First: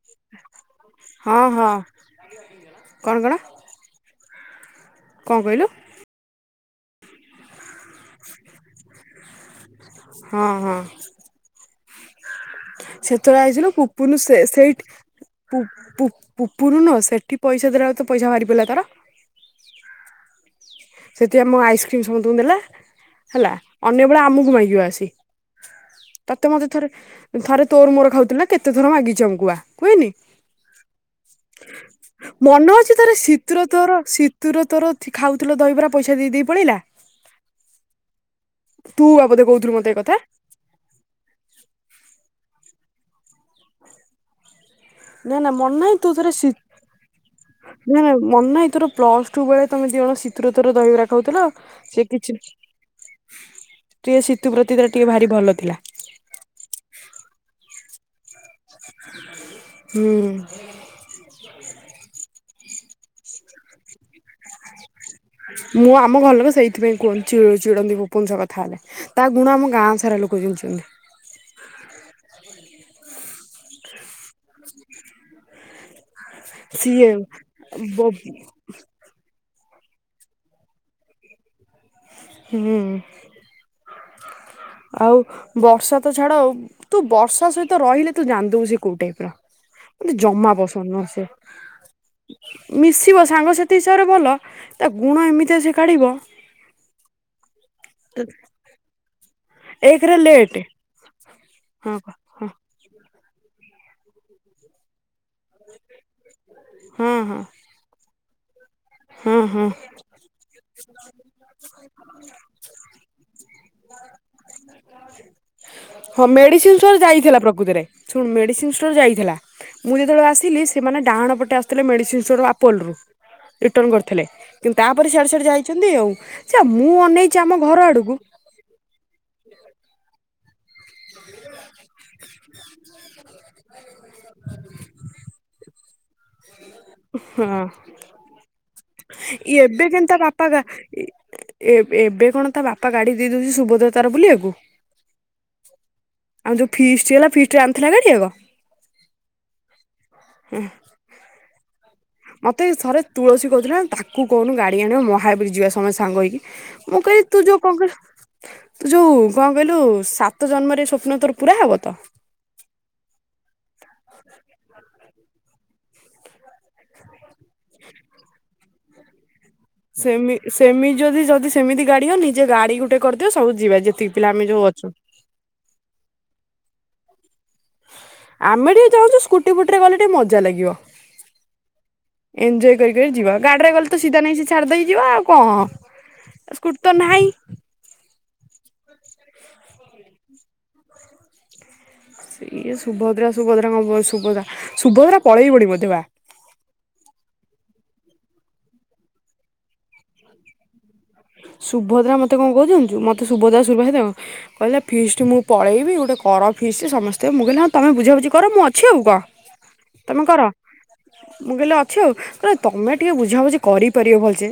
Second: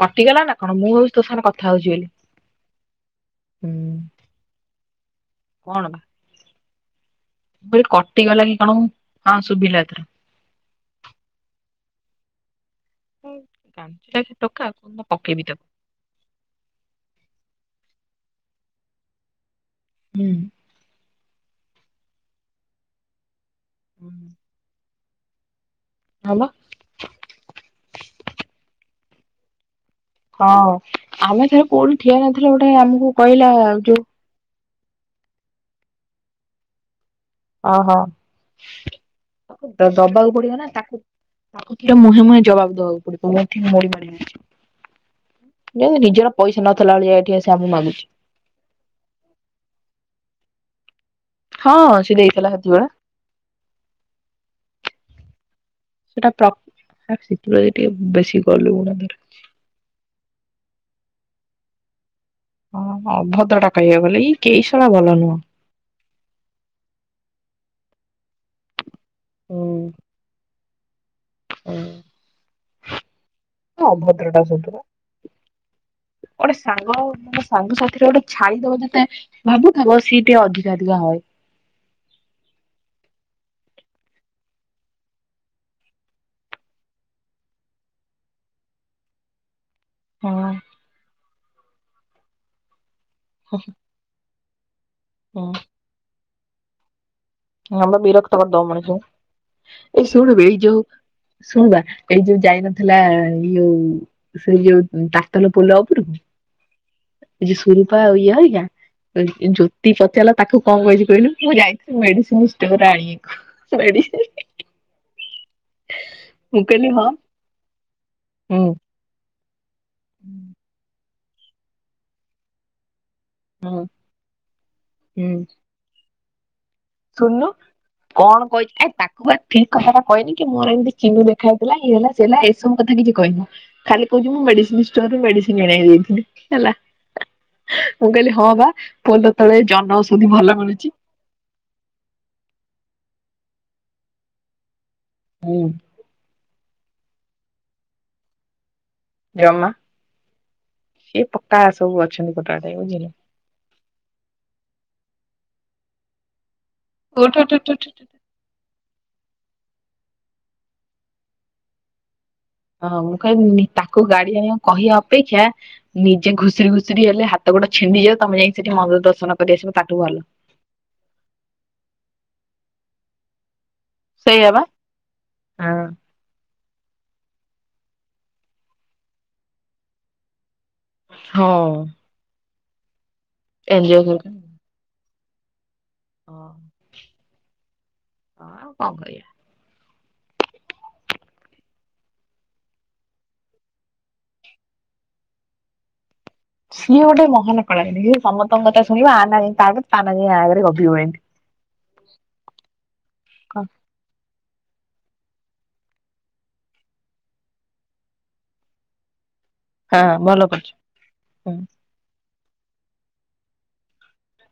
କଟିଗଲା ନାଁ କଣ ମୁଁ ଭାବୁଚି ତୋ ହଁ ସାଙ୍ଗର କଥା ହଁ ହଉଚି ବେଲି ହୁଁ। କଁ କହିଲୁ? କଣ ବା ମୁଁ ଅଇଲି କଟିଗଲା କି କଣ ଉଁ ହଁ ଶୁଭିଲା ଏଥର। ହଁ ହଁ। ହୁଁ, ସେତୋଳେ ଆଇଥିଲୁ ପୁପୁନୁ କାଞ୍ଚୁଲା କି ସେ ଟୋକା ସେଇଠି କୋଉଦିନ ପକେଇବି ପୁ ତାକୁ ପୁ ପୁପୁନୁ ନୁହଁ ସେଠି ପଇସା ଦେଲାଅଳୁ ତ ପଇସା ଭାରି ପଇଲା ତାର। ହୁଁ। ସେଥି ଆମ ଆଇସ୍କ୍ରିମ୍ ସମତୁଁ ଦେଲା ହେଲା ଅନ୍ୟବେଳେ ଆମୁକୁ ମାଗିବ ଆସି। ହଁ ବା ତତେ ମତେ ଥରେ ଥରେ ତୋର ମୋର ଖାଉଥୁଲୁ ନା କେତେ ଥର ମାଗିଚି ଆମୁକୁ ବା‌। କୁହେନି? ହଁ ଆମେ ଥରେ କୋଉଠି ଠିଆ ହେଇନଥିଲେ ଗୋଟେ ମନ ଅଛି ଆମକୁ ଥରେ କହିଲା ଶୀତୁର ତୋର ଯୋଉ ଶୀତୁର ତୋର ଥି ଖାଉଥୁଲ ଦହିବରା ପଇସା ଦେଇଦେଇ ପଳେଇଲା। ଅହ। ତୁ ବା ବୋଧେ ତାକୁ କହୁଥିଲୁ ଦ ମତେ ଏ କଥା ଦବାକୁ ପଡ଼ିବ ନାଁ ତାକୁ ତାକୁ କିଏ ମୁହେଁ ମୁହେଁ ଜବାବ ଦବାଉ ପୁଡ଼ି କୋଉଠି ମୋଡ଼ି ମାଡ଼ି ହେଇଛି ନା ନା ମନେ ଯେ ନିଜର ପଇସା ନଥିଲା ଭଳିଆ ଏଠି ଆସି ଆମୁ ମା ନାଁ ନାଁ ମନ ନାହିଁ ତୋର ପ୍ଲସ୍ ଟୁ ବେଳେ ତମେ ଦି ଜଣ ଶୀତୁର ତୋର ଦହିବରା ଖଉଥୁଲ ହଁ ସିଏ ସେ କିଛି ଦେଇଥିଲା ସେତିକିବେଳେ ଟିଏ ଶୀତୁ ପ୍ରତି ଟିକେ ଭାରି ଭଲ ଥିଲା। ଟିଏ ବେଶୀ ଗଲୁ ଗୁଣ ଧରଛି। ହୁଁ [inaudible] ହଁ ଅଭଦ୍ରଟା କହିଆକୁ ଗଲେ ଏଇ କେଇ ସଳା ଭଲ ନୁହଁ। ମୁଁ ଆମ ଘର ଲୋକ ସେଇଥିପାଇଁ କୁହନ୍ତି ଚି ଚିଡ଼ନ୍ତି ପୁପୁନ ସହ କଥା ହେଲେ। ତା ଗୁଣ ଆମ ଗାଁ ସାରା ଲୋକ ଚିନଚନ୍ତି। ଅ ଅଭଦ୍ରଟା ସଦୁରୁ। ଓଟେ ସାଙ୍ଗ ସିଏ ମାନେ ସାଙ୍ଗ ବ ସାଥିରେ ଓଟେ ଛାଇ ଦବ ଯେତେ ଭାବୁଥା ବ ସିଏ ଟିଏ ଅଧିକା ଅଧିକା ହଏ। ହୁଁ। ଆଉ ବର୍ଷା ତ ଛାଡ ତୁ ବର୍ଷା ସହିତ ରହିଲେ ତୁ ଜନିଦବୁ ସେ କୋଉ ଟାଇପ ର। ମତେ ଜମା ହଁ ପସନ୍ଦ ନୁହ ସେ ମିଶିବ ସାଙ୍ଗ ସେଥି ହିସାବରେ ଭଲ। ତା ଗୁଣ ଏମିତିଆ ସେ କାଢ଼ିବ। ହଁ ବା ବିିରକ୍ତ କରି ଦବ ମଣିଷଙ୍କୁ। ଏଇ ଏକରେ ଶୁଣିବେ ଲେଟ ଏଇ ଯୋଉ ଶୁଣବା ହଁ ହଁ ଏଇ ଯୋଉ ଯାଇ ନଥିଲା। ଇଓଉ ସେଇ ଯୋଉ ତାତଲ ପୋଲ ଉପରକୁ। ହଁ ହଁ ଇ ଜୋଉ ସୁରପା ଆଉ ଇଏ ହରିକା। ହଁ ଇ ହଁ। ଜ୍ୟୋତି ପଚାରିଲା ତାକୁ କଣ କହିଛି କହିଲୁ ମୁଁ ଯାଇଥିଲି ମେଡିସିନ ଷ୍ଟୋର ଆଣିବାକୁ ମେ ହଁ ମୁଁ ମେଡିସିନ କହିଲି ଷ୍ଟୋର ହଁ ଯାଇଥିଲା ପ୍ରକୃତରେ ଶୁଣ ହୁଁ ମେଡିସିନ ଷ୍ଟୋର ଯାଇଥିଲା। ମୁଁ ଯେତେବେଳେ ଆସିଲି ସେମାନେ ଡାହାଣ ପଟେ ଆସୁଥିଲେ ମେଡ଼ିସିନ ଷ୍ଟୋର ଆପୋଲ୍ ରୁ। ହୁଁ ରିଟର୍ଣ୍ଣ କରିଥିଲେ କିନ୍ତୁ ତାପରେ ସିଆଡ଼େ ହୁଁ ସିଆଡ଼େ ଯାଇଛନ୍ତି ଆଉ। ସେ ମୁଁ ଅନେଇଛି ଶୁଣୁନୁ ଆମ ଘର ଆଡକୁ କଣ କହିଛି ଆରେ ତାକୁ ବା ଠିକ କଥାଟା କହନି। କି ମୋର ଏମିତି ଚିନୁ ଦେଖା ହେଇଥିଲା ଇଏ ହେଲା ସେ ହେଲା ଏସବୁ କଥା କିଛି କହିନି। ଖାଲି କହୁଛି ମୁ ମେଡିସିନ ଷ୍ଟୋରୁ ମେଡିସିନ ଆଣିବାକୁ ଜାଇ ଥିଲି। ହେଲା ହଁ ମୁଁ କହିଲି ହଁ ବା। ପୋଲ ତଳେ ଏବେ ଜନ କେନତି ତା ଔଷଧି ପାପା ଭଲ ଗା ମିଳୁଛି ଏବେ କଣ ତା ବାପା ଗାଡି ଦେଇ ଦଉଛି ସୁଭଦ୍ରା ର ତାର ବୁଲିବାକୁ। ହୁଁ ଆଉ ଯୋଉ ଫିଷ୍ଟ ହେଲା ଫିଷ୍ଟ କୁ ଆଣି ଥିଲା ଗାଡି ଆଗ। ଜମା ସିଏ ପକ୍କା ଆସ। ମତେ ଥରେ ତୁଳସୀ କହୁଥିଲା ତାକୁ କହୁନୁ ଗାଡି ଆଣିବା ମହାବୀରୀ ଯିବା ସମସ୍ତେ ସାଙ୍ଗ ହେଇକି। ମୁଁ କଇଲି ଉଠୁ ତୁ ଉଠୁ ଯୋଉ ଉଠୁ କଣ ଉଠୁ ଉଠୁ। କହିଲୁ ତୁ ଯୋଉ କଣ କହିଲୁ। ସାତ ଜନ୍ମରେ ସ୍ୱପ୍ନ ତୋର ପୁରା ହବ ତ। ହଁ ମୁଁ କହିଲି ନି ତାକୁ ଗାଡି ଆଣିବା କହିବା ଅପେକ୍ଷା ନିଜେ ଘୁଷରି ଘୁଷରି ହେଲେ ହାତ। ତ ଗୋଟ ଛିଣ୍ଡିଯାଉ ତମେ ଯାଇକ ସେଠି ମହାବିର ଦର୍ଶନ। କରି ଆସିବ ତାଠୁ ଭଲ। ସେମି ସେମିତି ଯଦି ଯଦି ସେମିତି ଗାଡି ହନି ନିଜେ ଗାଡି ଗୁଟେ କରିଦିଅ ସବୁ ଯିବା। ଯେତିକି ପିଲା ଆମେ ସେଇଆ ବା ଯୋଉ ଅଛୁ। ହଁ ଆମେ ଟିକେ ଚାହୁଁଛୁ ସ୍କୁଟି ବୁଟି ରେ ଗଲେ ଟିକେ ମଜା ଲାଗିବ। ହଁ। ଏନଞ୍ଜଏ କରିି କରି ଯିବା ଗାଡ଼ିରେ ଗଲେ ଏଞ୍ଜୟ ତ ସିଧା ନାହିଁ ସେ ଛାଡ଼ିଦେଇ ଯିବା ଆଉ କଣ। ଓ ସ୍କୁଟି ତ ନାହିଁ ହ ଆଉ କଣ କରିବା। ସେଇଆ ସୁଭଦ୍ରା ସୁଭଦ୍ରା କଣ କହୁଛି ସୁଭଦ୍ରା ସୁଭଦ୍ରା ପଳେଇ ବଣୀ ବୋଧେ ବା। ସିଏ ଗୋଟେ ମହାନ କଳା ଗିନି ସିଏ ସମସ୍ତଙ୍କ କଥା ଶୁଣିବ ଆ ନା ଯାଇ ତା ଆଗରେ ତା ନା ଯାଇ ଆ ଆଗରେ ଗପିବ ଏମତି। ସୁଭଦ୍ରା ମତେ କଣ କହୁଛି ଜାଣିଛୁ ମତେ ସୁଭଦ୍ରା ସୁର ଭାଇ ଦ କହିଲା ଫିଷ୍ଟ ମୁଁ ପଳେଇବି ଗୋଟେ କର ଫିଷ୍ଟ ସମସ୍ତେ ମୁଁ କହିଲି ତମେ ବୁଝାବୁଝି କର ମୁଁ ଅଛି ଆଉ କଣ। ହଁ ତମେ କର ଭଲ କରିଛୁ ମୁଁ ହୁଁ କହିଲି ଅଛି ଆଉ କହିଲା ତମେ। ଟିକେ ବୁଝାବୁଝି କରି ପାରିବ ଭଲସେ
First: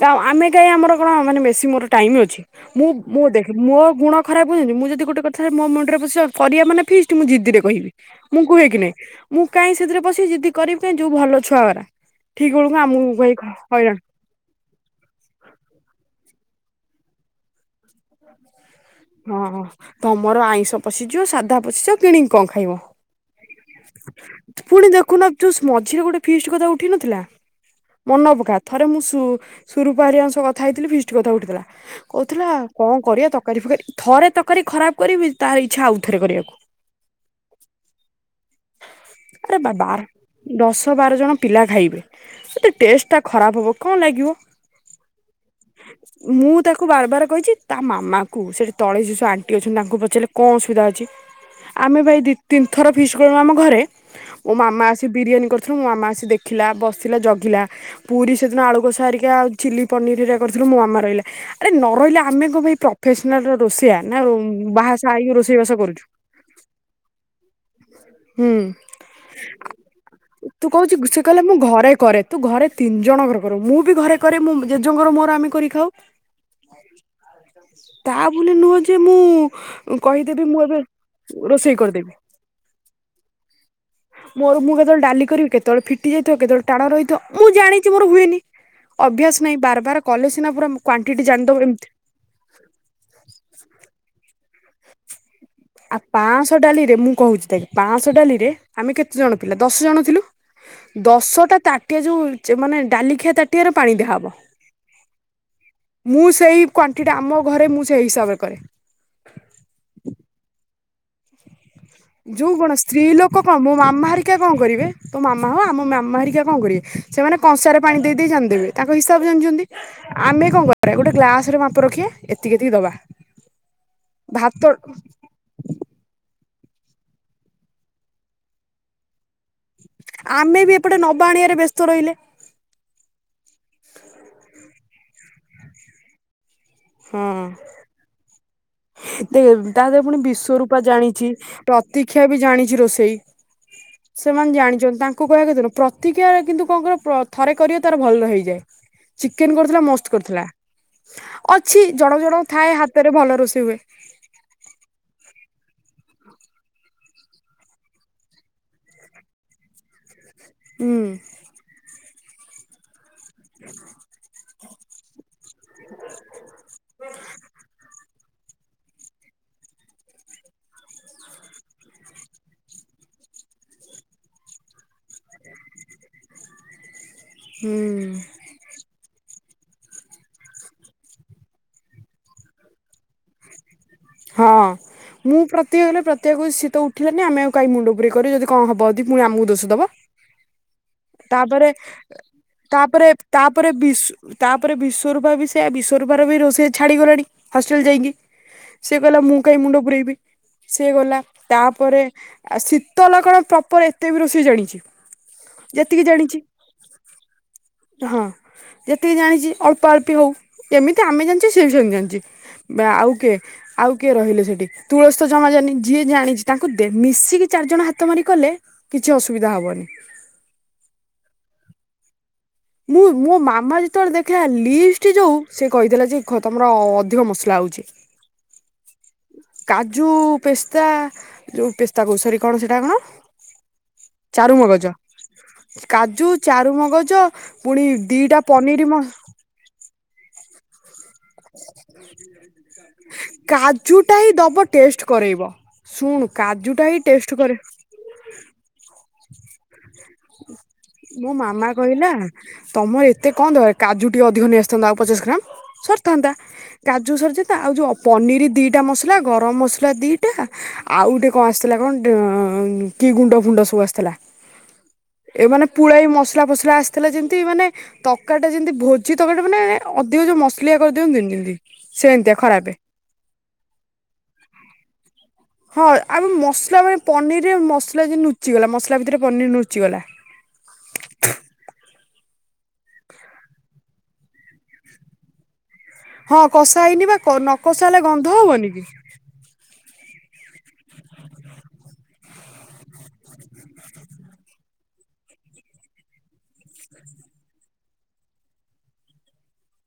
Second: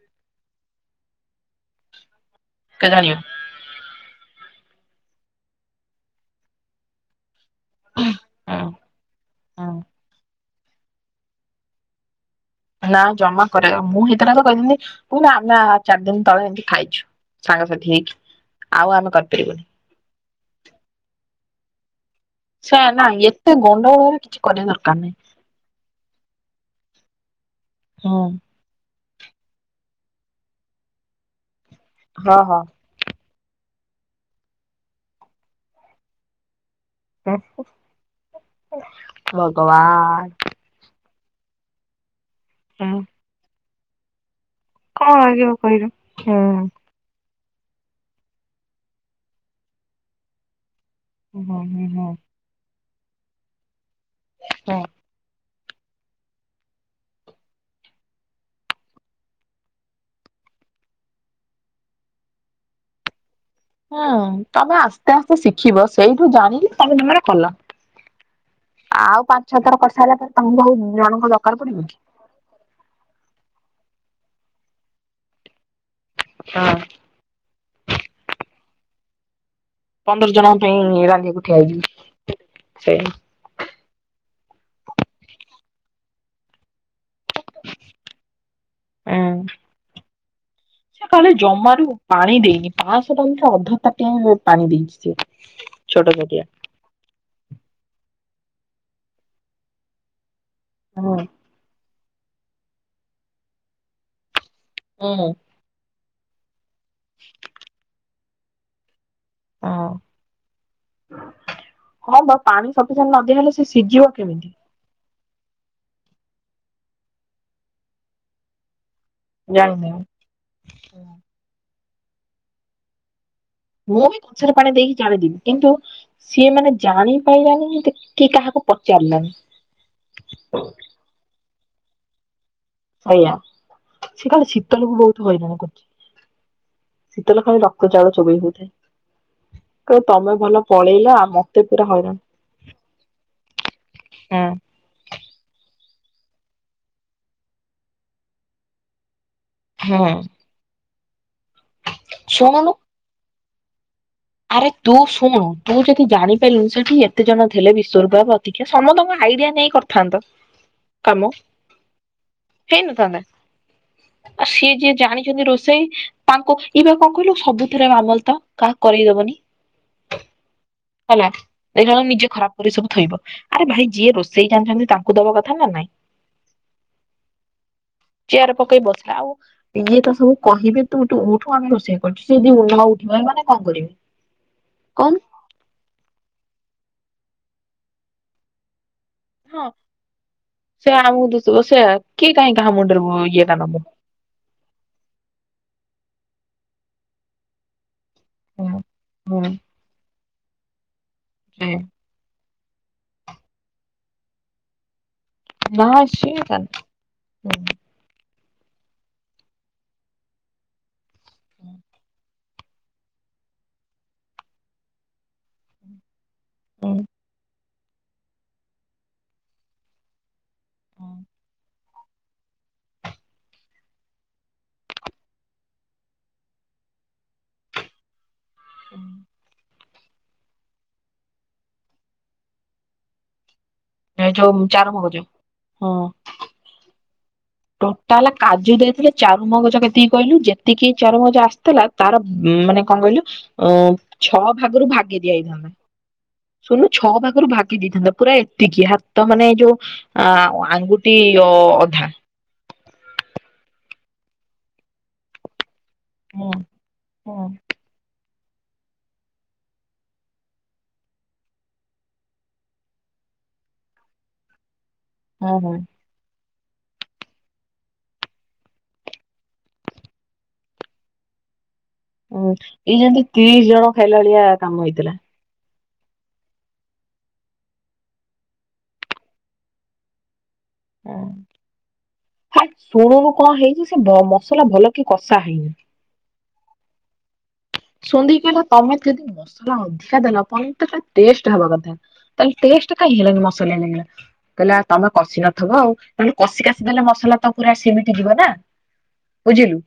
କା ଆମେ କାହିଁ ଆମର କଣ ମାନେ ବେଶୀ ମୋର ଟାଇମ୍ ଅଛି। ମୁଁ କେଜାଣିବ ମୁଁ ଦେଖ ମୋ ଗୁଣ। ଖରାପ କଁ ଜାନିଛୁ ମୁଁ ଯଦି ଗୋଟେ କଥା ମୋ ମଣ୍ଡରେ ପସିବ କରିବା ମାନେ ଫିଷ୍ଟ ମୁଁ ଜିଦିରେ କହିବି ମୁଁ ହୁଁ କୁହେ କିି ନାଇଁ ମୁଁ କାହିଁ ହୁଁ। ସେଥିରେ ପଶିବି ଯିଦି କରିବି କାଇଁ ଯୋଉ ଭଲ ଛୁଆ ଗୁରା। ନା ଜମା କରିବା ମୁଁ ହେଇଥିଲେ ଆଗ କହିଥାନ୍ତି। ନା ଆମେ ଚାରି ଦିନ ତଳେ ଏମତି ଖାଇଛୁ ସାଙ୍ଗସାଥି ହେଇକି। ଆଉ ଆମେ ହଁ କରିପାରିବୁନି ତମର ଆଇଁଷ ପଶିଯିବ ସାଧା ପଶିଯିବ। କିଣିକି କଣ ଖାଇବ। ସେ ନା ଏତେ। ଗଣ୍ଡଗୋଳରେ କିଛି କରିବା ପୁଣି ଦରକାର ନାହିଁ। ଦେଖୁନ ତୁ ମଝିରେ ଗୋଟେ ଫିଷ୍ଟ କଥା ଉଠେଇ ନଥିଲା। ହୁଁ। ମନ ପକା ଥରେ ମୁଁ ସ ସୁ ସରୁପା ହରିିଆ ଙ୍କ ସହ କଥା ହେଇଥିଲି ଫିଷ୍ଟ କଥା ଉଠିଥିଲା ହଁ କହୁଥିଲା ହଁ କଣ କରିବା ତକାରୀ ଫକାରୀ। ଥରେ ତକାରୀ ଖରାପ କରିବି ତାର ଇଛା ଆଉଥରେ କରିବାକୁ। ଆରେ ବା ବାର ଭଗବାନ ଦଶ ବାର ଜଣ। ପିଲା ଖାଇବେ। ଯଦି ଟେଷ୍ଟ ଟା ଖରାପ ହବ କଣ ଲାଗିବ? କଣ ଲାଗିବ କହିଲୁ। ମୁଁ ହୁଁ ତାକୁ ବାରବାର କହିଚି ତା ମାମାଙ୍କୁ ସେଠି ତଳେ ଯେ ସେ ଆଣ୍ଟି ଅଛନ୍ତି ତାଙ୍କୁ ପଚାରିଲେ କ ଅସୁବିଧା ଅ ଛି, ହୁଁ ହୁଁ ଆମେ ପା ଏଇ ହୁଁ। ଦି ତିନ ଥର ଫିଷ୍ କଲୁ ଆମ ଘରେ ମୋ ମାମା ଆସି ବିରିୟାନୀ କର ଥିଲୁ ମୋ ମାମା ଆସି ଦେଖିଲା, ବସିଲା, ଜଗିଲା, ପୁରି ସେଦିନ ଆଳୁ କଷା ହେରିକି ଆଉ ଚିଲି ପନିର୍ ହେରା କରିଥିଲୁ। ଏ ମୋ ମାମା ରହିଲା ଆରେ ନ ରହିଲେ ଆମେ କଣ ପାଇଁ ପ୍ରଫେସନାଲ ରୋଷିଆ ନା ଉଁ, ହୁଁ ତମେ ବାହା ଆସ୍ତେ ସାହା ହେଇକି ଆସ୍ତେ ରୋଷେଇ ବାସ ଶିଖିବ କରୁଛୁ। ସେଇଠୁ ଜାଣିକି ତମେ ତମର କଲ। ହୁଁ। ଆଉ ପାଞ୍ଚ ଛଅ ଥର କରିସାରିଲା ପରେ ତମକୁ ତୁ ଆଉ କହୁଛୁ ସେ ଜଣଙ୍କ କହିଲା ଦରକାର ମୁଁ ପଡିବ ଘରେ କି? କରେ। ତୁ ଘରେ ତିନି ଜଣଙ୍କର କରୁ। ମୁଁ ବି ଘରେ କରେ ମୁଁ ଜେଜେଙ୍କର ମୋର ଆମେ କରି ଖାଉ। ହଁ ତା ନେ ନୁହଁ ଯେ ମୁଁ ଉ, ପନ୍ଦର କହିଦେବି ମୁଁ ଜଣଙ୍କ ଏବେ ପାଇଁ ରାନ୍ଧିବାକୁ ଠିଆ ରୋଷେଇ ହେଇଛି କରିଦେବି। ସେ ମୋର ମୁଁ କେତବେଳେ ଡାଲି କରିବି କେତେବେଳେ ଫିଟି ଯାଇଥିବ। କେତେବେଳେ ଟାଣ ରହିିଥିବ। ମୁଁ ଜାଣିଚି ମୋର ହୁଏନି। ଅଭ୍ୟାସ ନାହିଁ। ବାର ବାର କଲେ ସ ସେ କାଲି ଜମାରୁ ପାଣି ଦେଇନି। ପାଁଶହ ପାଣିଟା ଅଧା ତାଟିଆ ହୋ ପାଣି ଦେଇଛି ସେ। ଆ, ପାଁଶ ଡାଲିରେ ମୁଁ କହୁଚି ଦେଖେ ପାଁଶ ଡାଲିରେ ଆମେ କେତେ ଜଣ ପିଲା? ଦଶ ଜଣ ଥିଲୁ। ହୁଁ ଦଶଟା ତାଟିଆ ଯୋଉ ଚେ- ମାନେ ଡାଲି ଖିଆ ତାଟିଆର ପାଣି ଦିଆହବ। ହଁ। ମୁଁ ସେଇ କ୍ଵାଣ୍ଟିଟି ଆମ ଘରେ ମୁଁ ସେଇ ହିସାବରେ କରେ। ହଁ। ବା ଯୋଉ ପାଣି କଣ ସ୍ତ୍ରୀ ସଫିସେଣ୍ଟ ନଦିଆ ଲୋକ ହେଲେ କଣ ସେ ମୋ ସିଝିବ ମାମା ହାରିକା କେମିତି? କଣ କରିବେ ତୋ ମାମା ହୋ ଆମ ମାମା ହେରିକା କଣ କରିବେ ସେମାନେ କଂସାରେ ପାଣି ଦେଇ ଦେଇ ଜାଣିଦେବେ। ତାଙ୍କ ହିସାବ ଜାଣିଚନ୍ତି। ଜାଣିନି ଆମେ କଣ କରିବା ଗୋଟେ ଗ୍ଲାସ୍ ରେ ମାପ ରଖିବା ଏତିକି ଏତିକି ଦବା। ମୁଁ ବି କଂସାରେ ଭାତ ପାଣି ଦେଇକି ଜାଣିଦେବି। କିନ୍ତୁ ସିଏ ମାନେ ଜାଣି ପାଇଲାନି କିନ୍ତୁ କି କାହାକୁ ପଚାରିଲାନି। ଆମେ ବି ଏପଟେ ନବା ଆଣିଆରେ ବ୍ୟସ୍ତ ରହିଲେ। ସେୟା ସେ କାଳେ ଶୀତଲକୁ ବହୁତ ହଇରାଣ କରିଛି। ଶୀତଲ ଖାଲି ରକ୍ତ ଚାଉଳ ଚୋବେଇ ହଉଥାଏ। ତେବେ ତା କ ହାତରେ ପୁଣି ତମେ ଭଲ ବିଶ୍ଵରୂପା ପଳେଇଲ ଆ ଜାଣିଛି। ମତେ ପୁରା ହଇରାଣ। ପ୍ରତୀକ୍ଷା ବି ଜାଣିଛି ରୋଷେଇ। ସେମାନେ ଜାଣିଚନ୍ତି ତାଙ୍କୁ କହିବା କଥା ନୁହଁ। ଥ ପ୍ରତିକ୍ଷା କିନ୍ତୁ କଣ କରେ ପ- ଥରେ କରିବ ତାର ଭଲ ହେଇଯାଏ। ଚିକେନ୍ କରିଥିଲା ହୁଁ ହୁଁ ମସ୍ତ କରିଥିଲା। ଅଛି ଜଣ ଜଣ ଶୁଣୁନୁ ଥାଏ ହାତରେ ଭଲ ରୋଷେଇ ହୁଏ। ଆରେ ତୁ ଶୁଣୁ ତୁ ଯଦି ଜାଣିପାଇଲୁନି ସେଠି ଏତେ ଜଣ ଥିଲେ ବିଶ୍ଵରୂପା ପ୍ରତିକ୍ଷା ସମସ୍ତଙ୍କ ଆଇଡିଆ ନେଇ କରିଥାନ୍ତ। ହୁଁ। ହେଇ ନଥାନ୍ତା। ଆ ସିଏ ଯିଏ ଜାଣିଚନ୍ତି ରୋଷେଇ ତାଙ୍କ ଏଇ ପା କଣ କହିଲୁ ସବୁଥିରେ ମାମଲ ତ କାହା କରେଇଦବନି। ହଲା ଏଇଥର ନିଜେ ଖରାପ କରି ସବୁ ଥୋଇବ। ଆରେ ଭାଇ ଯିଏ ରୋଷେଇ ଜାଣିଛନ୍ତି ତାଙ୍କୁ ଦବା କଥା ନା। ନାଇଁ। ହ ଚେୟାର୍ ପକେଇ ବସିଲା। ଆଉ ଇଏ ତ ସବୁ କହିବେ ତୁ ତୁ ଉଠୁ ଆମେ ରୋଷେଇ କରୁଛୁ। ସିଏ ଯଦି [unintelligible] ଉଠିବ ଏ ମାନେ କଣ କରିବେ। ହଁ କହୁନୁ ମୁଁ ପ୍ରତିକ୍ଷା ଗଲେ ପ୍ରତିକ୍ଷା କୁହେ ସିଏ ତ ଉଠିବନି ଆମେ ଆଉ କାଇ ମୁଣ୍ଡ ପୁୁରେଇ କରିବୁ ଯଦି କଣ ହବ ଧିକ ପୁଣି ଆମକୁ ହଁ ଦୋଷ ଦବ। ସେ ଆଣ ଆମକୁ ଦୁଷ ଦ ତାପରେ ସେୟା କିଏ କାଇଁ ତାପରେ ତାପରେ ବିଶ୍ ତାପରେ ବିଶ୍ଵରୂପା ବି ସେୟା ବିଶ୍ଵ ରୂପାର ବି ରୋଷେଇ ଛାଡିଗଲାଣି ହଷ୍ଟେଲ୍ ଯାଇକି। ହୁଁ ସିଏ କହିଲା ମୁଁ ହୁଁ କାହିଁ ମୁଣ୍ଡ ପୁୁରେଇବି। ସିଏ ଗଲା, ସେ ତାପରେ ଆ, ଶୀତଲ କଣ ପ୍ରପର୍ ଏତେ ବି ରୋଷେଇ ଜାଣିଛି? ନା ଯେତିକି ଜାଣିଛି ସିଏ ତା ହୁଁ ଏ ହଁ। ଯେତିକି ଜାଣିଛି ଅଳ୍ପ ଅଳ୍ପି ହଉ କେମିତି ଆମେ ଜାଣିଛେ ସିଏ ବି ସେମିତି ଜାଣିଛି ବା ଆଉ କିଏ ଆଉ କିଏ ରହିଲେ ସେଠି ତୁଳସି ତ ଜମା ଜାନୀ ଯିଏ ଜାଣିଛି ତାଙ୍କୁ ଦେ ହୁଁ ମିଶିକି ଚାରି ଜଣ ହାତ ମାରି କଲେ କିଛି ଅସୁବିଧା ହବନି ମୁଁ ମୋ ମାମା ଯେତେବେଳେ ଦେଖିଲା ଲିଷ୍ଟ ଯୋଉ ସେ କହିଥିଲା ଯେ ଖ ତମର ଅଧିକ ମସଲା ହଉଛି କାଜୁ ପେସ୍ତା ଯୋଉ ପେସ୍ତା କୋଷରୀ କଣ ସେଇଟା କଣ ଏ ଯୋଉ ଚାରୁମଗଜ ହଁ କାଜୁ ଚାରୁମଗଜ ପୁଣି ଦିଟା ପନିର ମସ ତାକୁ ଏତିକି କହିଲୁ ଯେତିକି ଚାର ମଜା ଆସିଥିଲା ତାର ଉ ମାନେ କଣ କହିଲୁ ଅ କାଜୁଟା ହିଁ ଛଅ ଦବ ଭାଗରୁ ଟେଷ୍ଟ ଭାଗେ କରେଇବ। ଦିଆଯାଇଥାଆନ୍ତା ଶୁଣୁ କାଜୁଟା ଶୁଣୁନୁ ହିଁ ଛଅ ଟେଷ୍ଟ ଭାଗରୁ କରେ ଭାଙ୍ଗି ଦେଇଥାନ୍ତା ପୁରା ଏତିକି ହା ତ ମାନେ ଯୋଉ ଆ ଆଙ୍ଗୁଟି ମୋ ଅ ମାମା ଅଧା କହିଲା ତମର ଏତେ କଣ ଦ କାଜୁ ଟିକେ ଅଧିକ ନେଇ ଆସିଥାନ୍ତା ଆଉ ପଚାଶ ଗ୍ରାମ ସ ଥାନ୍ତା ହୁଁ କାଜୁ ସରିଯା ହୁଁ ତା ଆଉ ଯୋଉ ଅ ପନିର ଦିଟା ମସଲା ଗରମ ମସଲା ଦିଟା ଆଉ ଗୋଟେ କଣ ଆସିଥିଲା କଣ ଡ ଅ କି ଗୁଣ୍ଡ ଫୁ ଡୋ ସବୁ ଆସିଥିଲା ଏ ମାନେ ହୁଁ ପୁଳଏ ମସଲା ଫସଲା ଫ୍ରାସ ଥିଲା ଯେମିତି ମାନେ ତକାଟା ଯେମିତି ଭୋଜି ତକାର ଟା ମାନେ ଅଧିକ ଯୋଉ ମସଲିଆ କରିଦିଅନ୍ତିନି ଯେମିତି ସେମିତିଆ ହଁ ଖରାପେ। ଏଇ ଯେମତି ତିରିଶ ଜଣ ଖାଇଲାଳିଆ କାମ ହେଇଥିଲା ହଁ ଆମ ମସଲା ମାନେ ପନିରେ ମସଲା ଲୁଚିଗଲା ମସଲା ଭିତରେ ପନିର ଲୁଚିଗଲା ହେ ଶୁଣୁନୁ କଣ ହେଇଛି ସେ ବ ମସଲା ଭଲ କି କଷା ହେଇନି ହଁ କଷା ହେଇନି ବା କ ନ କଷା ହେଲେ ଗନ୍ଧ ସୋନ୍ଦୀ କି କହିଲେ ହବନି ତମେ ଯଦି ମସଲା ହଉନି ଖା ଦେଲ ପନିର ଟା କାଇ ଟେଷ୍ଟ ହବା କଥା ତାହେଲେ ଟେଷ୍ଟ କାଇ ହେଲାନି ମସଲିଆ ଲାଗିଲା କହିଲା ତ ତମେ କଷି ନଥିବ ଆଉ ତାହେଲେ କଷି କାସିି ଦେଲେ ମସଲା ତ ପୁରା ସେିମିତି ଯିବ ନା ବୁଝିଲୁ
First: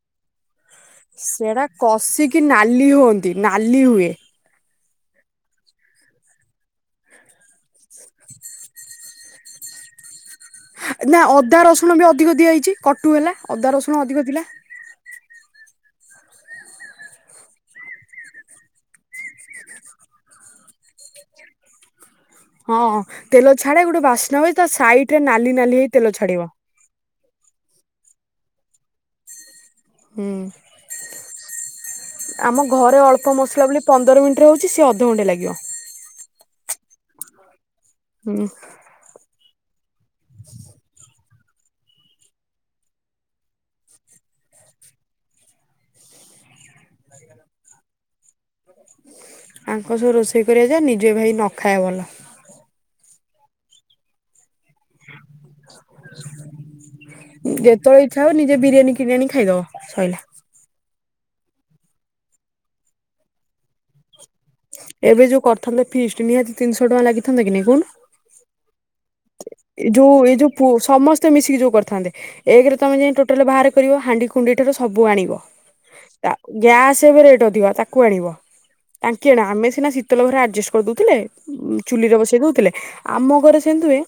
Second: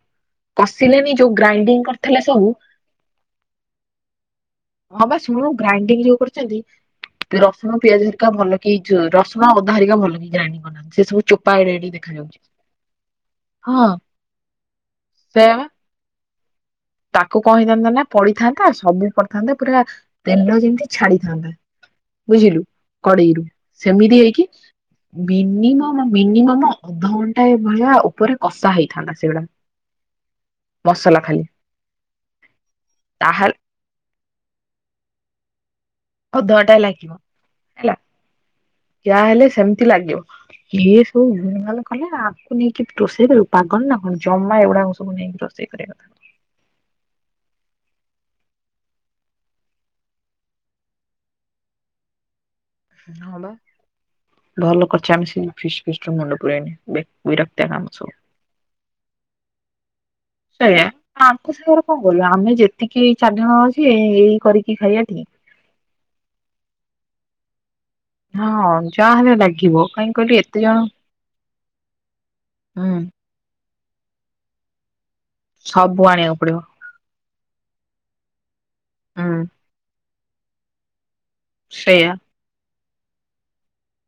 କଷିଲେନି ଯୋଉ ସେଟା ଗ୍ରାଇଣ୍ଡିଙ୍ଗ କରିଥିଲା କଷିକି ସବୁ ନାଲି ହୁଅନ୍ତି ନାଲି ହୁଏ ହଁ ବା ଶୁଣୁ ଗ୍ରାଇଣ୍ଡିଙ୍ଗ ଯୋଉ କରୁଛନ୍ତି ରସୁଣ ପିଆଜ ହରିକା ଭଲ କି ଯା ରସୁଣ ଅଧା ହାରିକା ଭଲ କି ଜାଣିପାରୁନାହାନ୍ତି ସେ ନା ସବୁ ଚୋପା ଅଦା ଏଡେ ଏଡି ରସୁଣ ବି ଅଧିକ ଦେଖାଯାଉଛି ଦିଆହେଇଛି କଟୁ ହେଲା ଅଦା ହଁ ରସୁଣ ଅଧିକ ଥିଲା ସେୟାବା ତାକୁ କହେଇଥାନ୍ତା ନା ପଡିିଥାନ୍ତା ସବୁ ପଡିଥାନ୍ତା ପୁରା ତେଲ ଯେମିତି ଛାଡିଥାନ୍ତା ବୁଝିଲୁ ହଁ କଡେଇରୁୁ ତେଲ ଛାଡେ ଗୋଟେ ସେମିତି ବାସ୍ନା ହେଇକି ହୁଏ ତା ସାଇଡ ରେ ନାଲି ନାଲି ହେଇ ତେଲ ମିନିମମ ଛାଡିବ ମିନିମମ ଅଧଘଣ୍ଟା ଟା ଏ ଭଳିଆ ଉପରେ କଷା ହେଇଥାନ୍ତା ସେଗୁଡା ହୁଁ ମସଲା ଖାଲି ଆମ ଘରେ ଅଳ୍ପ ତାହେଲେ ମସଲା ବୋଲି ପନ୍ଦର ମିନିଟ ହଉଛି ସିଏ ଅଧଘଣ୍ଟେ ଲାଗିବ ଅଧଘଣ୍ଟା ଏ ଲାଗିବ ହେଲା ହୁଁ ଯାହେଲେ ସେମିତି ଲାଗିବ ଇ ଏ ହଉୁ କଲେ ଆଗକୁ ନେଇକି ରୋଷେଇ କରିବୁ ପାଗଲ ନା କଣ ଜମା ଏଗୁଡ଼ାକ ସବୁ ନେଇକି ରୋଷେଇ କରିବାକଥା [inaudible] ତାଙ୍କ ସବୁ ରୋଷେଇ କରିବା ଯା ନିଜେ ଭାଇ ନ ଖାଏ ଭଲ ହଁ ବା ଭଲ କରିଛେ ଆମେ ସେ ଫିସ ଫିଷ୍ଟ ମୁଣ୍ଡ ପୁରାଇନ ଯେତେବେଳେ ଇଚ୍ଛା ହବ ନିଜେ ବିରିୟାନୀ କିରିଆଣୀ ଖାଇଦବ ସଇଲା ଆମ ସେ ଘରେ କଣ କଲୁ ଆମେ ଯେତିକି ଏ ଚାରି ଜଣ ଅଛି ଏ ଏଇ କରିକି ଖାଇବା ଟି। ଏବେ ଯୋଉ କରିଥାନ୍ତେ ଫିଷ୍ଟ ନିହାତି ତିନିଶହ ଟଙ୍କା ଲାଗିଥାନ୍ତ କି ନାଇଁ କହୁନୁ ହଁ ଯାହା ହେଲେ ଲାଗିବ ଏ କାହିଁକି ଯୋଉ ଏଇ କହିଲୁ ଯୋଉ ଏତେ ପୁ ଜଣ ସମସ୍ତେ ମିଶିକି ଯୋଉ କରିଥାନ୍ତେ ଏକେରେ ତମେ ହୁଁ ଜି ଟୋଟାଲ ବାହାରେ କରିବ ହାଣ୍ଡି କୁଣ୍ଡି ଠାରୁ ସବୁ ଆଣିବ ସବୁ ତା ଆଣିବାକୁ ପଡିବ ଗ୍ୟାସ୍ ଫେରେ ତ ଅଧିକା ତାକୁ ଆଣିବ ତାଙ୍କି ଆଣ ହୁଁ ଆମେ ସିନା ଶୀତଲ ଘରେ ଆଡଜଷ୍ଟ କରିଦଉଥିଲେ ଉ ସେଇଆ। ଚୁଲିରେ ବସେଇ ଦଉଥିଲେ ଆମ ଘରେ ସେମିତି ହୁଏ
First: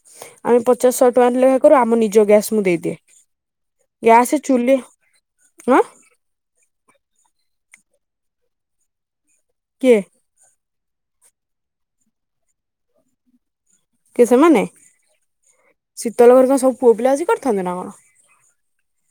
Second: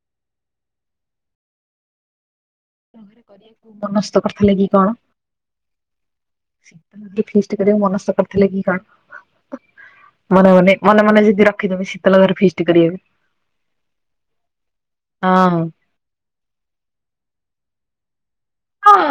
ଆମେ ପଚାଶହ ଟଙ୍କା ଲେଖା କରୁ ଆମ ନିଜ ଗ୍ୟାସ୍ ମୁଁ ଦେଇଦିଏ ମନସ୍ଥ ଗ୍ୟାସ୍ କରିଥିଲେ କିି ଚୁଲି କଣ ହଁ ଫିଷ୍ଟ କରିବାକୁ ମନସ୍ କରିଥିଲେ କି କଣ କିଏ ମନେ ମନେ ମନେ ମନେ ଯଦି ରଖିଦେବୁ ଶୀତଲ ଘର ଫିଷ୍ଟ କରିବାକୁ କି ସେମାନେ ଶୀତଲ ଘରକୁ ସବୁ ପୁଅ ପିଲା ଆସି କରିଥାନ୍ତ ନା କଣ? ହଁ।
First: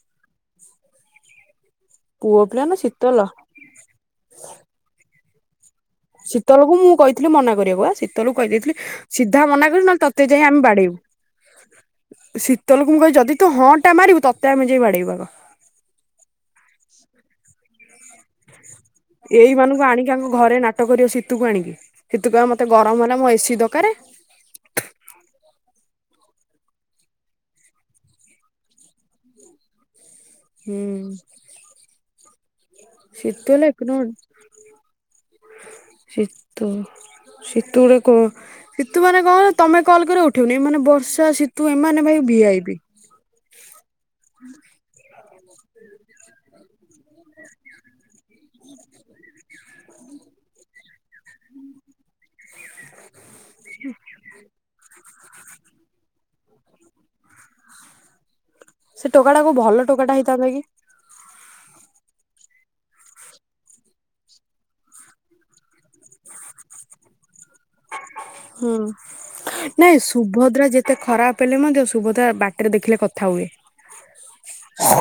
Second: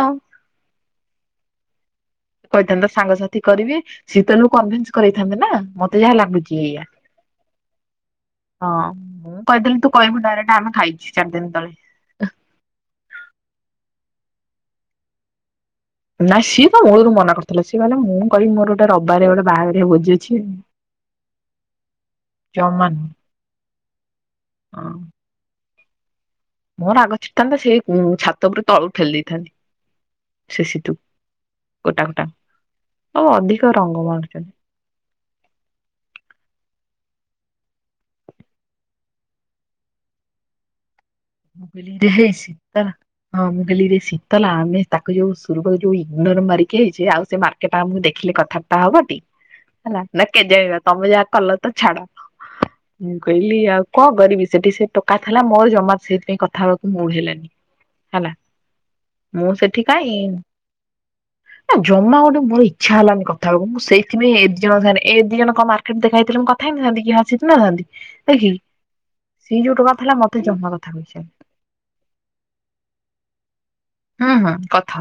ପୁଅ ପିଲା ନା କହିଥାନ୍ତ ଶୀତଲ ସାଙ୍ଗସାଥି କରିବି ଶୀତଲ କନଭିନ୍ସ କରଥାନ୍ତେ ନା ମତେ ଯାହା ଲାଗୁଛି ଶୀତଲକୁ ଇଆ ମୁଁ କହିଥିଲି ମନା କରିବାକୁ ବା ଶୀତଲକୁ କହିଦେଇଥିଲି ହଁ ସିଧା ମୁଁ ମନା କହିଥିଲେ କରି ତୁ ନହେଲେ କହିବୁ ଡାଇରେଟ ଆମେ ଖାଇ ସି ଚାରି ଦିନ ତଳେ। ଶୀତଲଙ୍କୁ ମୁଁ କହିବି ଯଦି ତୁ ହଁ ଟା ମାରିବୁ ତତେ ଆମେ ଯାଇ ବାଡେଇବୁ ଆଗ। ନା ସିଏ ତ ମୁଳୁରୁ ମନା କରିଥିଲେ ସିଏ କହିଲେ ମୁଁ କହିବି ମୋର ଗୋଟେ ରବିବାରେ ଗୋଟେ ଏଇ ମାନଙ୍କୁ ବାହାଘରିଆ ଭୋଜି ଆଣିକି ଆଙ୍କୁ ଅଛି ଘରେ ନାଟ କରିବ ସୀତୁକୁ ଆଣିକି ସୀତୁ କହିବ ମତେ ଜମା ଗରମ ନୁହଁ ହେଲା ମୋ ଏସିି ଦରକାର। ହଁ। ମୋର ରାଗ ଛିଡିଥାନ୍ତା ସେଇ ଉଁ ଛାତ ଉପରେ ତଳକୁ ଠେଲି ଦେଇଥାନ୍ତି। ସେ ହୁଁ। ସିତୁ ଗୋଟା ଗୋଟା ଆଉ ଅଧିକ ରଙ୍ଗ ମାଡୁଛନ୍ତି। ସିତୁ। ସିତୁ ଗୁଟେ କ ସିତୁ ମାନେ କଣ ତମେ କଲ କରି ଉଠେଇବନି ଏମାନେ ବର୍ଷ ମୁଁ କହିଲି ହେ ଶିତଲ ହଁ ମୁଁ କହିଲିରେ ଶୀତଲ ଆମେ ତାକୁ ଯୋଉ ସୋ ରୁ କହିଲି ଯୋଉ ଇଗନର ମାରିକି ଆଇଚେ ଆଉ ସେ ମାର୍କେଟ ଆମକୁ ଦେଖିଲେ କଥାବାର୍ତା ହବ ଟି? ହଲା ନା କେଜାଣି [unintelligible] ତମେ ଯାହା କଲ ତ ଛାଡ ମୁଁ କହିଲି ଆଉ କଣ କରିବି ସେଠି ସେ ଟୋକା ଥିଲା ମୋର ଜମା ସେଇଥି ପାଇଁ କଥା ହେବାକୁ ମୁଡ଼ ହେଲାନି ହେଲା। ସେ ଟୋକାଟା ମୁଁ କୋଉ ସେଠି ଭଲ ଟୋକାଟା କାଇଁ ହେଇଥାନ୍ତା କି? ନା ଜମା ଗୋଟେ ମୋର ଇଚ୍ଛା ହେଲାନି କଥା ହବାକୁ ମୁଁ ସେଥିପାଇଁ ଏ ଦି ଜଣ [unintelligible] ଏ ଦି ଜଣ କଣ ମାର୍କେଟ ଦେଖା ହେଇଥିଲା। କଥା ହେଇ ନଥାନ୍ତି କି [unintelligible] ନଥାନ୍ତି ଦେଖି କି ହୁଁ। ସିଏ ଯୋଉ ଟୋକା ଥିଲା ମତେ ଜମା [unintelligible] ଏତେ ଖରାପ ହେଲେ ମଧ୍ୟ ଶୁଭଦ୍ରା ବାଟରେ ଦେଖିଲେ କଥା ହୁଏ। ହୁଁ ହୁଁ କଥା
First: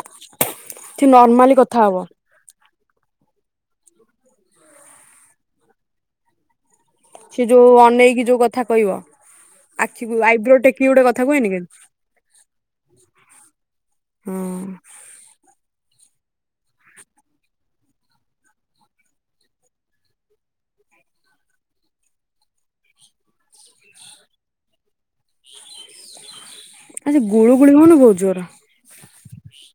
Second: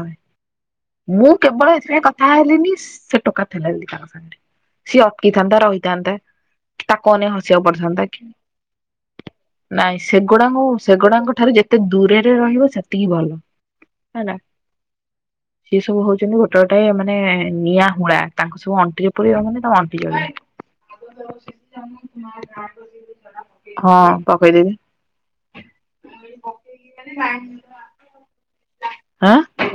ସେ ହୁଏ ମୁଁ ନର୍ମାଲି କେବଳ ହବ ଏଥିପାଇଁ କଥା ହେଲିନି ସେ ଟୋକା ତାଙ୍କ ସାଙ୍ଗରେ ସିଏ ଅଟକି ଥାନ୍ତା ରହିଥାନ୍ତା। ତାକୁ ଅନେଇ ସେ ଯୋଉ ହସିବାକୁ ପଡିଥାନ୍ତା ଅନେଇକି କି? ଯୋଉ କଥା କହିବ। ନାଇଁ ଆଖିକୁ ଆଇବ୍ରୋ ସେଗୁଡାଙ୍କୁ ଟେକି ଗୋଟେ କଥା ସେଗୁଡାଙ୍କ କୁହେନି ଠାରୁ କି ଯେତେ ଦୂରରେ ରହିବ ସେତିକି ଭଲ। ଆଲା ହଁ ସିଏ ସବୁ ହଉଛନ୍ତି ଗୋଟେ ଗୋଟେ ମାନେ ନିଆଁ ହୁଳା ତାଙ୍କ ସବୁ ଅଣ୍ଟିରେ ପୁରେଇ ରହିବ ମାନେ ତା ଅଣ୍ଟି ଜଳିବ। ହଁ ପକେଇ ଦେବି। ହୁ କ ଆଜି ଗୁଳୁଗୁଳି ହଉନି ବହୁତ ଜୋର? ହାଁ